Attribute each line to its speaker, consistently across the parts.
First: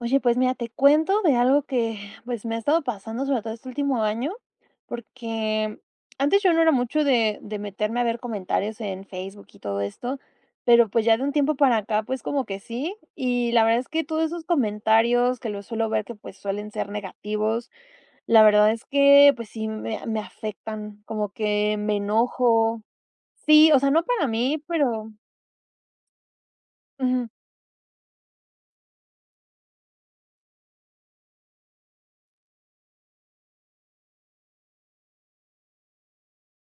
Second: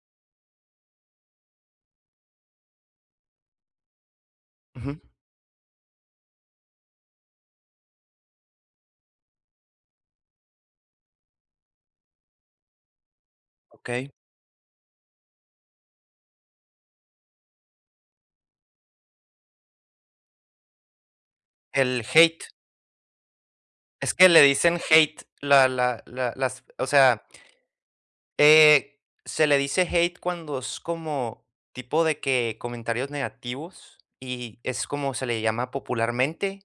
Speaker 1: Oye, pues mira, te cuento de algo que pues me ha estado pasando, sobre todo este último año,
Speaker 2: Ujú,
Speaker 1: porque antes yo no era mucho de meterme a ver comentarios en Facebook y todo esto, pero pues ya de un tiempo para acá, pues como que sí, y la verdad es que
Speaker 2: okey.
Speaker 1: todos esos comentarios que los suelo ver que pues suelen ser negativos, la verdad es que pues sí me afectan, como que me
Speaker 2: El hate,
Speaker 1: enojo. Sí, o sea, no
Speaker 2: es
Speaker 1: para
Speaker 2: que le
Speaker 1: mí,
Speaker 2: dicen
Speaker 1: pero...
Speaker 2: hate, la la la las o sea,
Speaker 1: ujú,
Speaker 2: eh, se le dice hate cuando es como tipo de que comentarios negativos, y es como se le llama popularmente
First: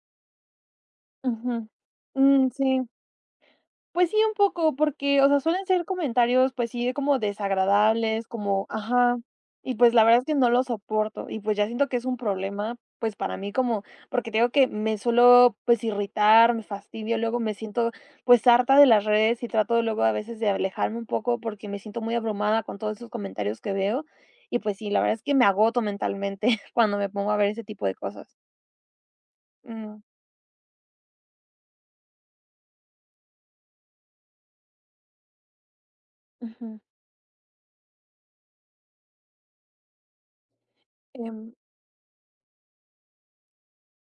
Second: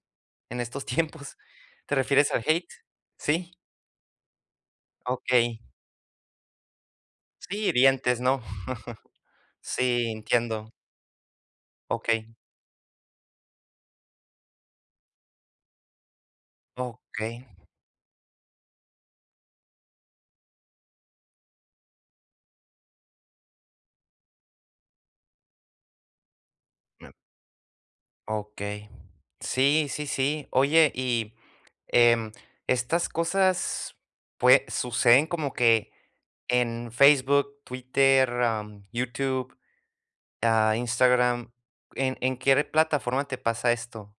Speaker 2: en estos tiempos.
Speaker 1: ujú,
Speaker 2: ¿Te refieres al
Speaker 1: mm,
Speaker 2: hate?
Speaker 1: sí.
Speaker 2: Sí,
Speaker 1: Pues sí, un poco, porque, o sea,
Speaker 2: okey.
Speaker 1: suelen ser comentarios, pues sí, como
Speaker 2: Sí, hirientes,
Speaker 1: desagradables,
Speaker 2: ¿no?
Speaker 1: como, ajá, y pues la
Speaker 2: Sí,
Speaker 1: verdad es que no lo
Speaker 2: entiendo.
Speaker 1: soporto y pues ya siento que es un
Speaker 2: Okey,
Speaker 1: problema, pues para mí como, porque tengo que me suelo pues irritar, me fastidio, luego
Speaker 2: okey,
Speaker 1: me siento pues harta de las redes y trato luego a veces de alejarme un poco porque me siento muy abrumada con todos esos comentarios que veo y pues sí, la verdad es que me agoto mentalmente cuando me pongo a ver ese tipo de cosas.
Speaker 2: okey. Sí,
Speaker 1: Mm,
Speaker 2: sí, sí. Oye, y Em, estas cosas, pues, suceden como que
Speaker 1: ujú.
Speaker 2: en Facebook, Twitter, YouTube,
Speaker 1: Em,
Speaker 2: Instagram. ¿En qué plataforma te pasa esto?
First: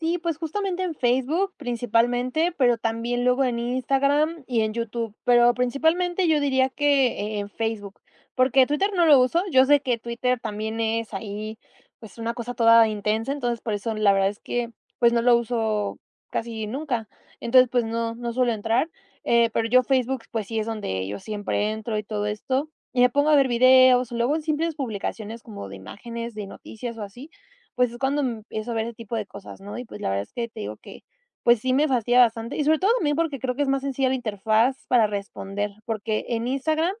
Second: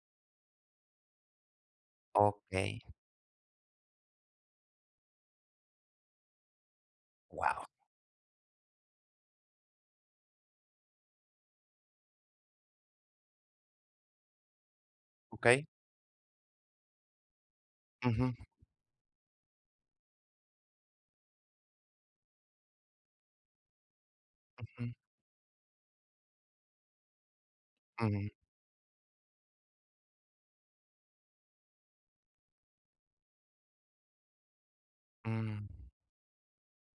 Speaker 1: Sí, pues justamente en Facebook principalmente,
Speaker 2: Ok,
Speaker 1: pero también luego en Instagram y en YouTube, pero principalmente yo diría que en
Speaker 2: wow,
Speaker 1: Facebook, porque Twitter no lo uso, yo sé que Twitter también es ahí, pues, una cosa toda intensa, entonces, por eso la verdad es que, pues, no lo
Speaker 2: ok.
Speaker 1: uso casi nunca, entonces, pues, no
Speaker 2: Ujú,
Speaker 1: suelo entrar, pero yo Facebook, pues, sí es donde yo siempre entro y todo esto, y me pongo a ver videos, luego en simples
Speaker 2: ujú,
Speaker 1: publicaciones como de imágenes, de noticias o así, pues, es cuando
Speaker 2: ujú,
Speaker 1: empiezo a ver ese tipo de cosas, ¿no? Y, pues, la verdad es que te digo que, pues, sí me fastidia bastante, y sobre todo también porque creo que es más sencilla la interfaz para
Speaker 2: mm,
Speaker 1: responder, porque en Instagram,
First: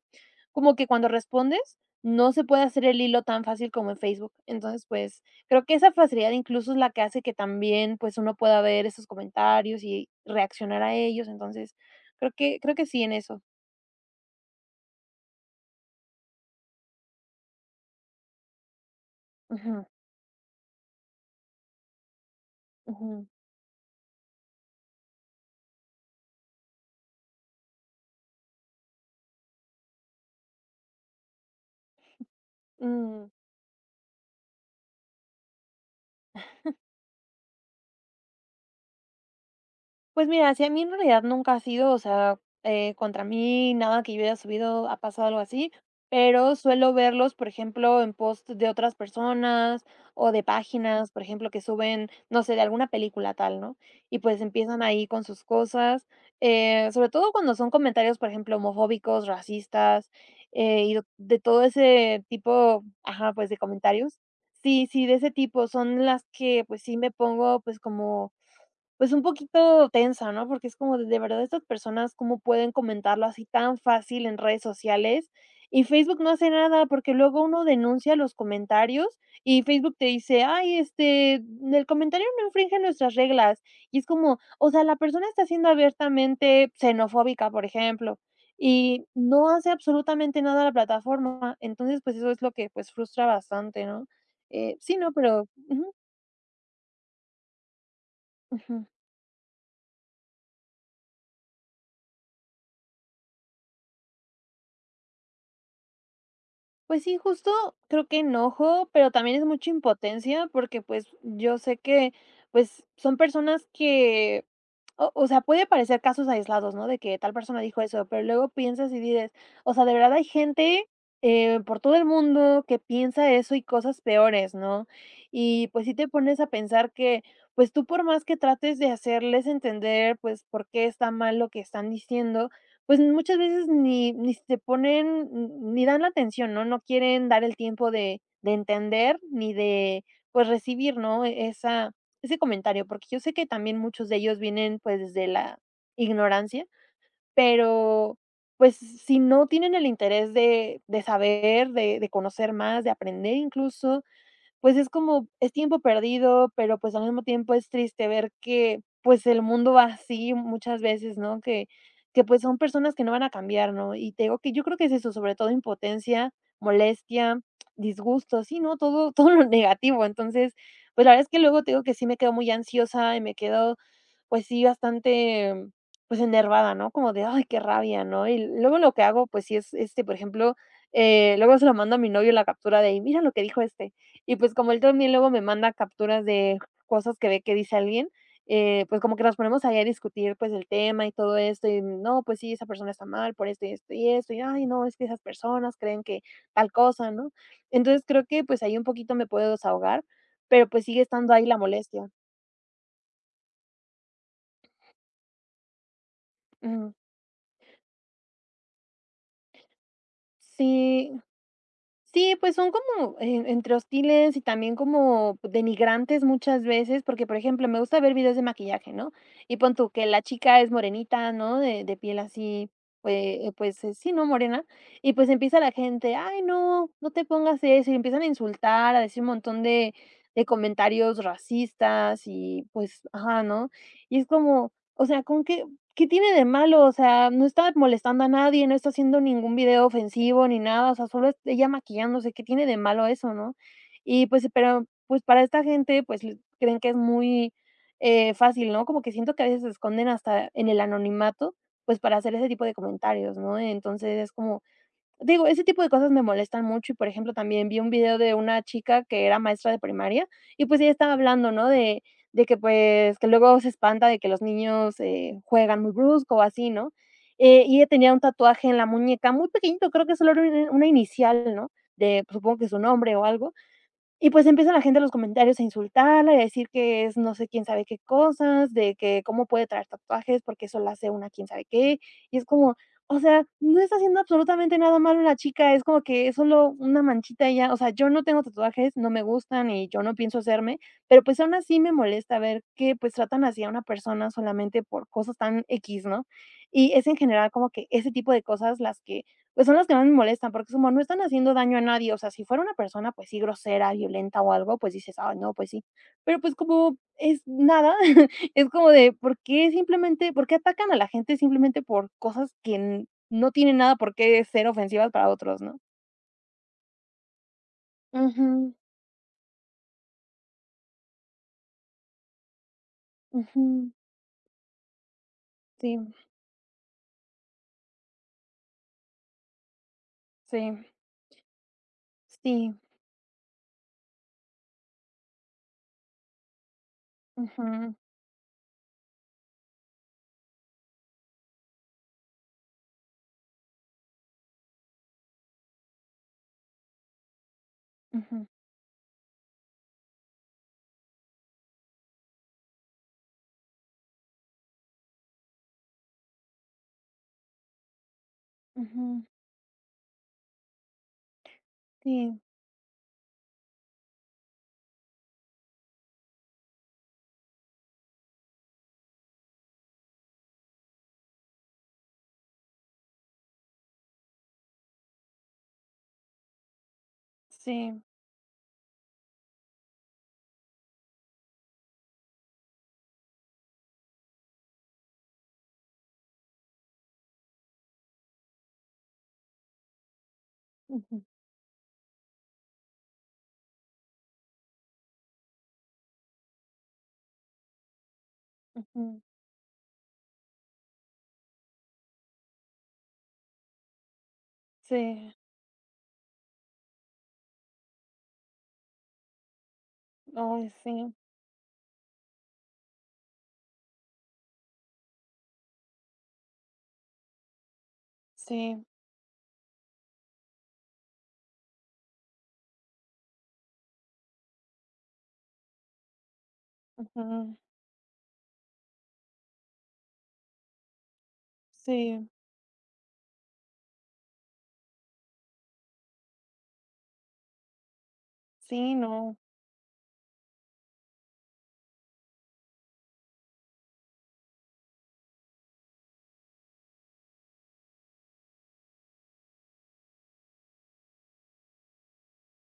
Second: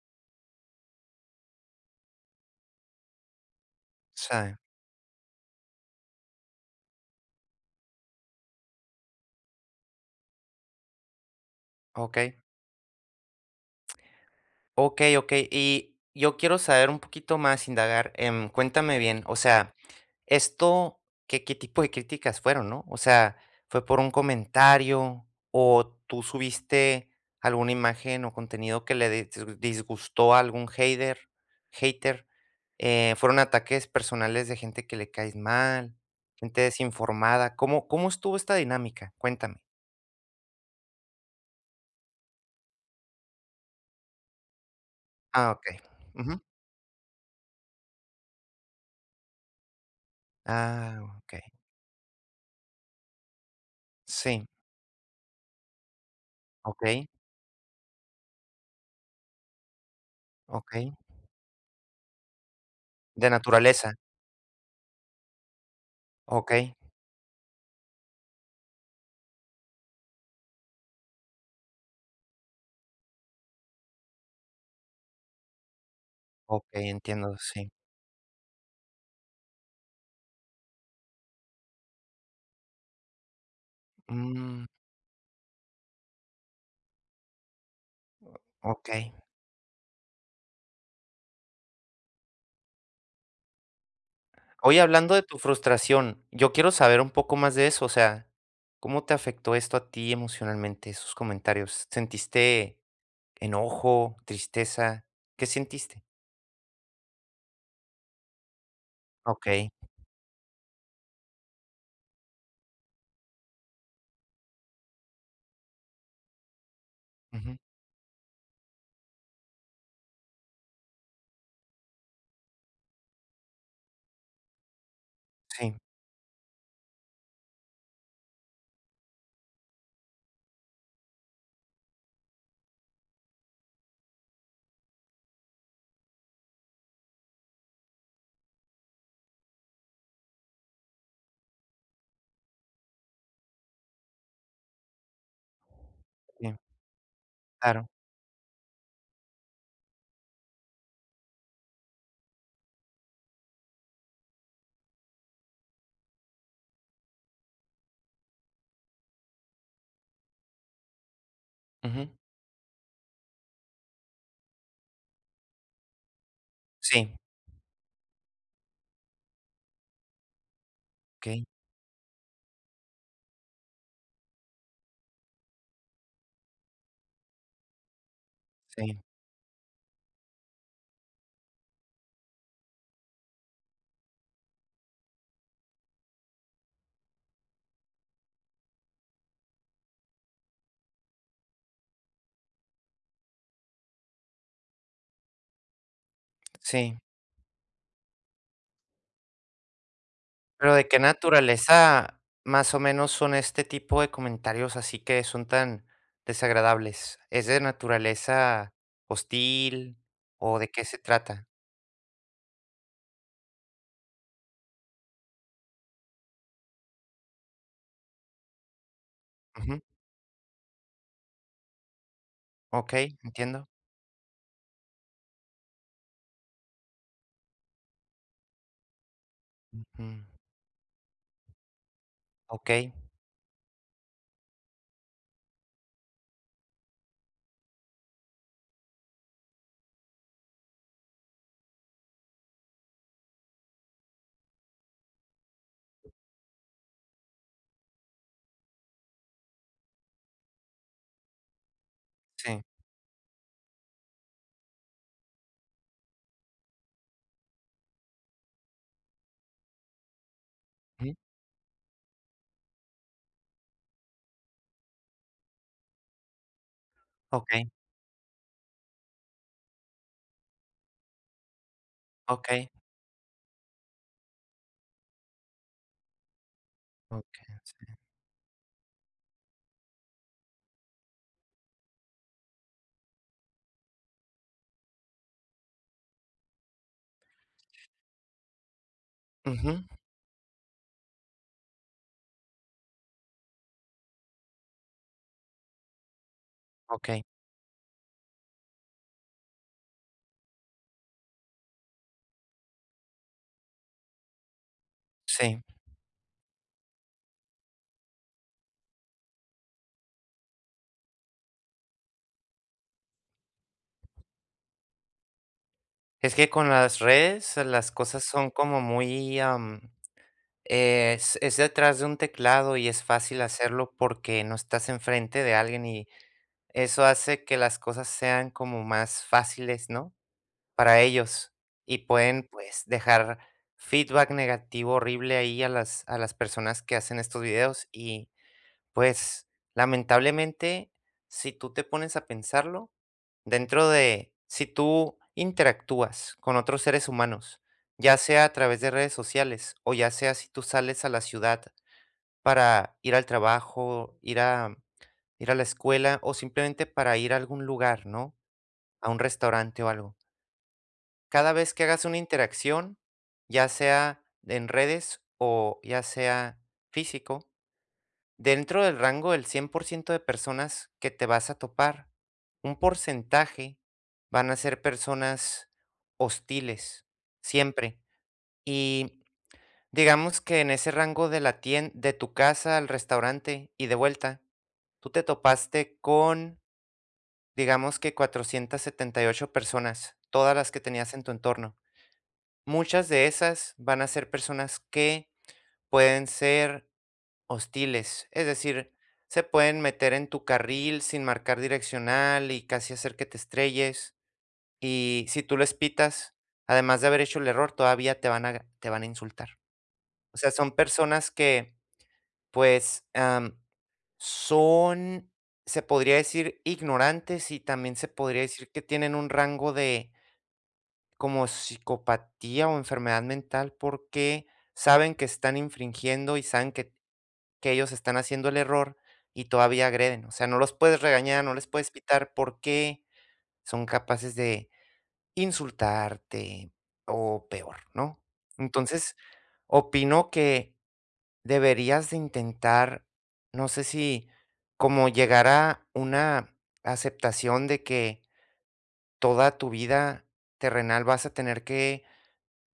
Speaker 1: como que cuando respondes, no se puede hacer el hilo tan fácil como en Facebook.
Speaker 2: sí,
Speaker 1: Entonces, pues, creo que esa facilidad incluso es la que hace que también, pues, uno pueda ver esos comentarios y reaccionar a ellos. Entonces,
Speaker 2: ok,
Speaker 1: creo que sí en eso.
Speaker 2: ok, ok. Y yo quiero saber un poquito más, indagar. Cuéntame bien, o sea.
Speaker 1: Ujú,
Speaker 2: Esto, ¿qué tipo de críticas fueron, no? O
Speaker 1: ujú,
Speaker 2: sea, ¿fue por un comentario o tú subiste alguna imagen o contenido que le dis disgustó a algún hater?
Speaker 1: mm.
Speaker 2: ¿Fueron ataques personales de gente que le caes mal, gente desinformada? ¿Cómo estuvo esta dinámica? Cuéntame.
Speaker 1: Pues mira, si a mí en realidad nunca ha sido, o sea, contra mí nada que yo haya subido ha pasado algo
Speaker 2: Ah,
Speaker 1: así,
Speaker 2: okey. Ujú.
Speaker 1: pero suelo verlos, por ejemplo, en post de otras personas o de
Speaker 2: Ah,
Speaker 1: páginas, por
Speaker 2: okey.
Speaker 1: ejemplo, que suben, no sé, de alguna película tal, ¿no? Y pues
Speaker 2: Sí,
Speaker 1: empiezan ahí con sus cosas,
Speaker 2: okey,
Speaker 1: sobre todo cuando son comentarios, por ejemplo, homofóbicos, racistas,
Speaker 2: okey.
Speaker 1: y de todo ese tipo,
Speaker 2: De
Speaker 1: ajá, pues de
Speaker 2: naturaleza.
Speaker 1: comentarios. Sí, sí, de ese tipo son las que
Speaker 2: Okey,
Speaker 1: pues sí me pongo pues como pues, un poquito tensa, ¿no? Porque es como de verdad estas personas, ¿cómo pueden comentarlo así tan fácil en redes sociales? Y Facebook no hace nada,
Speaker 2: okey,
Speaker 1: porque
Speaker 2: entiendo,
Speaker 1: luego uno
Speaker 2: sí.
Speaker 1: denuncia los comentarios y Facebook te dice: "Ay, este, el comentario no infringe nuestras reglas". Y es como,
Speaker 2: Mm,
Speaker 1: o sea, la persona está siendo abiertamente xenofóbica, por ejemplo, y
Speaker 2: okey.
Speaker 1: no hace absolutamente nada la plataforma. Entonces, pues, eso es lo que, pues, frustra bastante, ¿no?
Speaker 2: Oye,
Speaker 1: Sí, no,
Speaker 2: hablando de tu
Speaker 1: pero ujú,
Speaker 2: frustración, yo quiero saber un poco más de eso, o sea,
Speaker 1: ujú.
Speaker 2: ¿cómo te afectó esto a ti emocionalmente, esos comentarios? ¿Sentiste enojo, tristeza? ¿Qué sentiste?
Speaker 1: Pues sí, justo creo que enojo, pero también es mucha
Speaker 2: Okey,
Speaker 1: impotencia porque, pues, yo sé que, pues, son personas que, o sea, puede parecer casos aislados, ¿no? De que tal
Speaker 2: ujú,
Speaker 1: persona dijo eso, pero luego piensas y dices, o sea, de verdad hay gente, por todo el mundo que piensa eso y cosas peores, ¿no? Y,
Speaker 2: sí,
Speaker 1: pues, sí te pones a pensar que, pues, tú por más que trates de hacerles entender, pues, por qué está mal lo que están diciendo, pues, muchas veces ni se ponen, n ni dan la atención, ¿no? No quieren dar el tiempo de entender ni de, pues, recibir, ¿no? Esa ese comentario, porque yo sé que también muchos de ellos vienen, pues, desde la
Speaker 2: sí,
Speaker 1: ignorancia,
Speaker 2: claro,
Speaker 1: pero, pues, si no tienen el interés de saber, de conocer más, de aprender incluso, pues, es como es tiempo perdido, pero, pues, al mismo tiempo es triste ver que, pues, el mundo va así muchas veces, ¿no?
Speaker 2: ujú,
Speaker 1: Que, pues, son personas que no van a cambiar, ¿no? Y te digo que yo creo que es eso, sobre todo impotencia,
Speaker 2: sí,
Speaker 1: molestia, disgusto, sí, ¿no? Todo todo lo negativo. Entonces, pues, la verdad es que
Speaker 2: okey,
Speaker 1: luego te digo que sí me quedo muy ansiosa y me quedo, pues sí, bastante, pues, enervada, ¿no? Como de: "Ay, qué rabia", ¿no? Y luego lo
Speaker 2: sí,
Speaker 1: que hago, pues sí es, este, por ejemplo, luego se lo mando a mi novio la captura de: "Mira lo que dijo este". Y, pues, como él también luego me manda capturas de cosas que ve que dice alguien, pues, como que nos ponemos ahí a discutir, pues, el tema y todo esto, y no, pues sí, esa persona está mal por esto, y esto, y esto, y ay, no, es que esas personas creen que tal
Speaker 2: sí,
Speaker 1: cosa, ¿no? Entonces, creo que, pues, ahí un poquito me puedo desahogar, pero,
Speaker 2: pero,
Speaker 1: pues,
Speaker 2: ¿de qué
Speaker 1: sigue estando ahí la molestia.
Speaker 2: naturaleza más o menos son este tipo de comentarios así que son tan
Speaker 1: Ujú.
Speaker 2: desagradables? ¿Es de naturaleza hostil o de qué se
Speaker 1: Sí,
Speaker 2: trata?
Speaker 1: sí, pues son como en entre hostiles y también como denigrantes muchas veces, porque, por ejemplo, me gusta ver videos de maquillaje, ¿no? Y pon
Speaker 2: Ujú,
Speaker 1: tú que la chica es morenita, ¿no? De piel así,
Speaker 2: okey, entiendo.
Speaker 1: pues, sí, ¿no? Morena. Y, pues, empieza la gente: "Ay, no, no te pongas eso", y empiezan a insultar, a decir un montón de
Speaker 2: Ujú,
Speaker 1: comentarios racistas y,
Speaker 2: okey,
Speaker 1: pues, ajá, ¿no? Y es como, o sea, ¿con qué ¿Qué tiene de malo? O sea, no está molestando a nadie, no está haciendo ningún video ofensivo ni nada, o sea, solo es ella maquillándose, ¿qué tiene de malo eso, no? Y pues, pero, pues para esta gente, creen que es muy fácil, ¿no? Como que siento que a veces se esconden hasta en el anonimato, pues para hacer ese
Speaker 2: sí.
Speaker 1: tipo de comentarios, ¿no? Entonces es como, digo, ese tipo de cosas me molestan mucho y, por ejemplo, también vi un video de una chica que era maestra de primaria y, pues, ella estaba
Speaker 2: Ujú,
Speaker 1: hablando, ¿no? De que, pues, que luego se espanta de que los niños, juegan muy brusco o así, ¿no?
Speaker 2: okey,
Speaker 1: Y ella tenía un tatuaje en la muñeca muy pequeñito, creo que solo era una inicial, ¿no? De, pues, supongo que
Speaker 2: okey,
Speaker 1: su nombre o algo. Y pues empieza la gente en los comentarios a insultarla y a decir que es no sé
Speaker 2: okey.
Speaker 1: quién sabe qué cosas, de que cómo puede traer tatuajes porque eso la hace una quién sabe qué. Y es como, o sea, no está haciendo absolutamente nada malo la chica, es como que es solo una manchita y ya. O sea, yo no tengo tatuajes, no me gustan
Speaker 2: Ujú,
Speaker 1: y yo no pienso hacerme, pero pues aún así me molesta ver que pues tratan así a una persona solamente por cosas tan X, ¿no? Y es en
Speaker 2: okey,
Speaker 1: general como que ese tipo de cosas las que pues son las que más me molestan, porque es como, no están haciendo daño a nadie, o sea, si fuera una persona, pues sí, grosera, violenta o algo, pues dices: ah no,
Speaker 2: sí.
Speaker 1: pues sí". Pero, pues, como es nada, es como de, ¿por qué simplemente por qué atacan a la gente simplemente por cosas que n no tienen nada por qué ser ofensivas para otros, no?
Speaker 2: Es que con las redes las cosas son
Speaker 1: Ujú,
Speaker 2: como muy, es detrás de un teclado y es fácil
Speaker 1: ujú,
Speaker 2: hacerlo porque no estás enfrente de alguien
Speaker 1: sí,
Speaker 2: y eso hace que las cosas sean como más fáciles, ¿no?
Speaker 1: sí,
Speaker 2: Para ellos y pueden,
Speaker 1: sí,
Speaker 2: pues, dejar feedback negativo horrible ahí a las personas que hacen estos videos
Speaker 1: ujú,
Speaker 2: y pues, lamentablemente, si tú te pones a pensarlo, dentro de si tú interactúas con otros seres humanos, ya sea
Speaker 1: ujú,
Speaker 2: a través de redes sociales o ya sea si tú sales a la ciudad para ir al trabajo, ir a la escuela o simplemente para ir a algún lugar, ¿no? A un
Speaker 1: ujú,
Speaker 2: restaurante o algo. Cada vez que hagas una
Speaker 1: sí,
Speaker 2: interacción, ya sea en redes o ya sea físico, dentro del rango del 100% de personas que te vas a topar, un porcentaje van a ser personas hostiles, siempre.
Speaker 1: sí,
Speaker 2: Y digamos que en ese rango de la tienda, de tu casa al restaurante y de vuelta, tú te topaste con, digamos que 478 personas, todas las que tenías
Speaker 1: ujú,
Speaker 2: en tu entorno. Muchas de esas van a ser personas que pueden ser hostiles, es decir,
Speaker 1: ujú,
Speaker 2: se pueden meter en tu carril sin marcar direccional y casi hacer que te estrelles. Y
Speaker 1: sí,
Speaker 2: si tú les pitas, además de haber hecho el error, todavía te van a insultar. O sea,
Speaker 1: ay,
Speaker 2: son
Speaker 1: sí,
Speaker 2: personas que, pues, son, se podría decir, ignorantes y también se podría decir que
Speaker 1: sí,
Speaker 2: tienen un rango de como psicopatía o enfermedad mental porque saben que están infringiendo y saben que
Speaker 1: ujú,
Speaker 2: que ellos están haciendo el error y todavía agreden. O sea, no los puedes regañar, no les puedes
Speaker 1: sí,
Speaker 2: pitar porque son capaces de insultarte o peor, ¿no?
Speaker 1: sí,
Speaker 2: Entonces,
Speaker 1: no.
Speaker 2: opino que deberías de intentar, no sé si como llegar a una aceptación de que toda tu vida terrenal vas a tener que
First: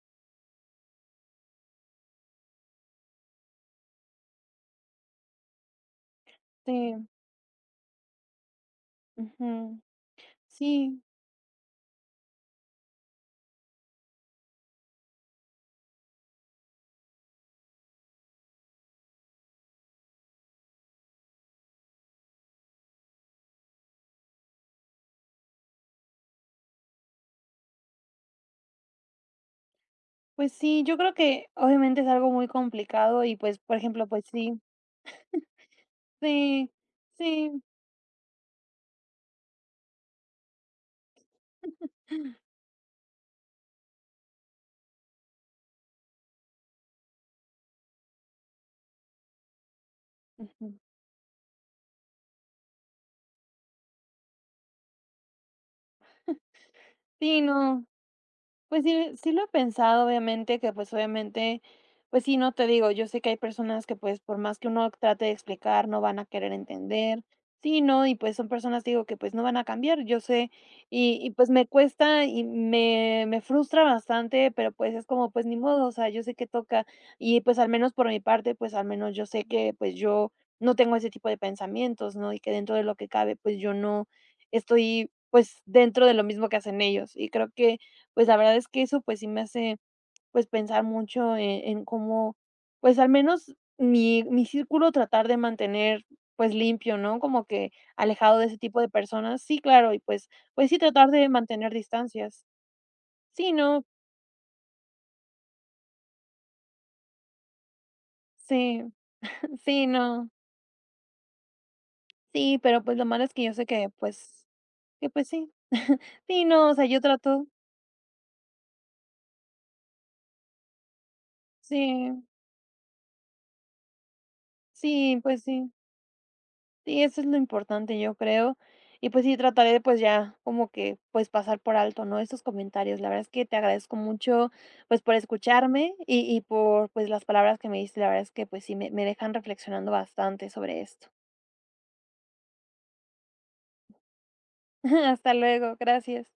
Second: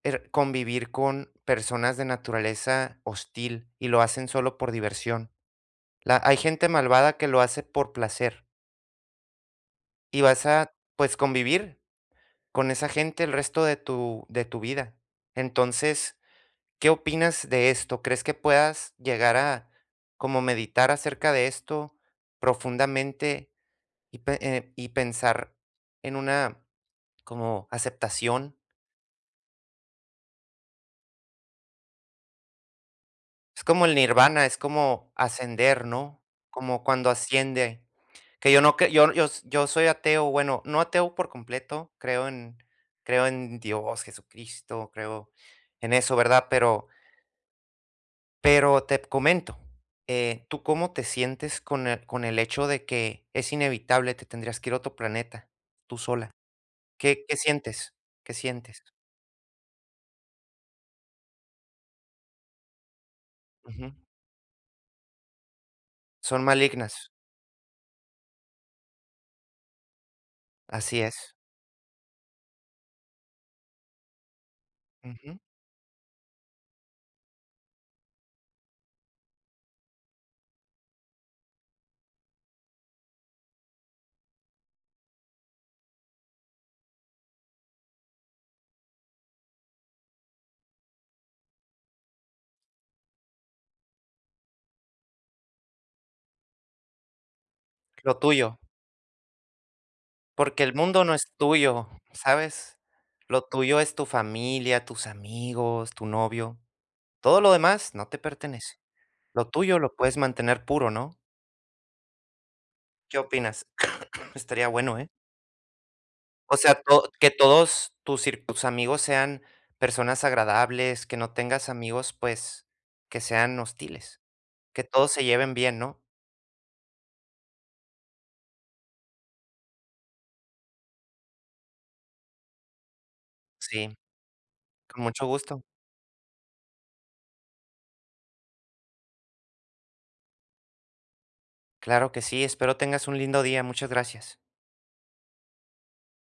Speaker 2: convivir con personas de naturaleza hostil y lo hacen solo por diversión. La hay gente
Speaker 1: Sí,
Speaker 2: malvada que lo hace por placer
Speaker 1: ujú.
Speaker 2: y vas a,
Speaker 1: Sí,
Speaker 2: pues, convivir con esa gente el resto de tu vida. Entonces, ¿qué opinas de esto? ¿Crees que puedas llegar a como meditar acerca de esto profundamente y pe y pensar en una como aceptación?
Speaker 1: pues sí, yo creo que obviamente es algo muy complicado y pues,
Speaker 2: Es
Speaker 1: por
Speaker 2: como el
Speaker 1: ejemplo, pues
Speaker 2: nirvana, es
Speaker 1: sí,
Speaker 2: como ascender, ¿no?
Speaker 1: sí,
Speaker 2: Como cuando
Speaker 1: sí,
Speaker 2: asciende, que yo no que yo yo s yo soy ateo, bueno, no ateo por completo, creo en creo en Dios, Jesucristo, creo en eso, ¿verdad? Pero te comento, ¿tú
Speaker 1: ujú.
Speaker 2: cómo te sientes con el hecho de que es inevitable, te tendrías que ir a otro planeta, tú sola? ¿Qué
Speaker 1: Sí, no.
Speaker 2: sientes? ¿Qué sientes?
Speaker 1: Pues sí, sí lo he pensado, obviamente, que pues obviamente, pues sí, no te digo, yo sé que hay personas
Speaker 2: Ujú.
Speaker 1: que pues por más que uno trate de explicar, no van a
Speaker 2: Son
Speaker 1: querer
Speaker 2: malignas,
Speaker 1: entender, sí, no, y pues son personas, digo, que pues no van a cambiar, yo sé,
Speaker 2: así es.
Speaker 1: y pues me cuesta y me frustra bastante, pero pues es como,
Speaker 2: Ujú.
Speaker 1: pues ni modo, o sea, yo sé que toca, y pues al menos por mi parte, pues al menos yo sé que pues yo no tengo ese tipo de pensamientos, ¿no? Y que dentro de lo que cabe, pues yo no estoy pues dentro de lo mismo que hacen ellos, y creo que pues, la verdad es que eso, pues, sí me hace, pues, pensar mucho en cómo, pues, al menos mi círculo tratar de mantener, pues, limpio, ¿no? Como que
Speaker 2: Lo
Speaker 1: alejado de ese
Speaker 2: tuyo.
Speaker 1: tipo de personas. Sí, claro, y pues
Speaker 2: Porque
Speaker 1: pues
Speaker 2: el
Speaker 1: sí,
Speaker 2: mundo
Speaker 1: tratar
Speaker 2: no
Speaker 1: de
Speaker 2: es
Speaker 1: mantener
Speaker 2: tuyo,
Speaker 1: distancias.
Speaker 2: ¿sabes? Lo
Speaker 1: Sí,
Speaker 2: tuyo
Speaker 1: no,
Speaker 2: es tu familia, tus amigos, tu novio. Todo lo demás no te pertenece.
Speaker 1: sí,
Speaker 2: Lo tuyo
Speaker 1: sí,
Speaker 2: lo puedes
Speaker 1: no,
Speaker 2: mantener puro, ¿no?
Speaker 1: sí, pero, pues, lo
Speaker 2: ¿Qué
Speaker 1: malo es que yo sé
Speaker 2: opinas? Estaría bueno, ¿eh?
Speaker 1: que, pues sí. Sí,
Speaker 2: O
Speaker 1: no, o
Speaker 2: sea,
Speaker 1: sea, yo
Speaker 2: que
Speaker 1: trato
Speaker 2: todos tus, tus amigos sean personas agradables, que no tengas
Speaker 1: sí,
Speaker 2: amigos, pues, que sean hostiles. Que todos
Speaker 1: sí,
Speaker 2: se
Speaker 1: pues
Speaker 2: lleven
Speaker 1: sí.
Speaker 2: bien, ¿no?
Speaker 1: Sí, eso es lo importante, yo creo. Y pues sí, trataré de pues ya como que pues pasar por alto, ¿no? Estos comentarios. La verdad es que te
Speaker 2: Sí,
Speaker 1: agradezco mucho pues
Speaker 2: con
Speaker 1: por
Speaker 2: mucho gusto.
Speaker 1: escucharme y por pues las palabras que me diste. La verdad es que pues sí me dejan reflexionando bastante sobre esto.
Speaker 2: Claro que sí. Espero tengas un lindo día. Muchas gracias.
Speaker 1: Hasta luego, gracias.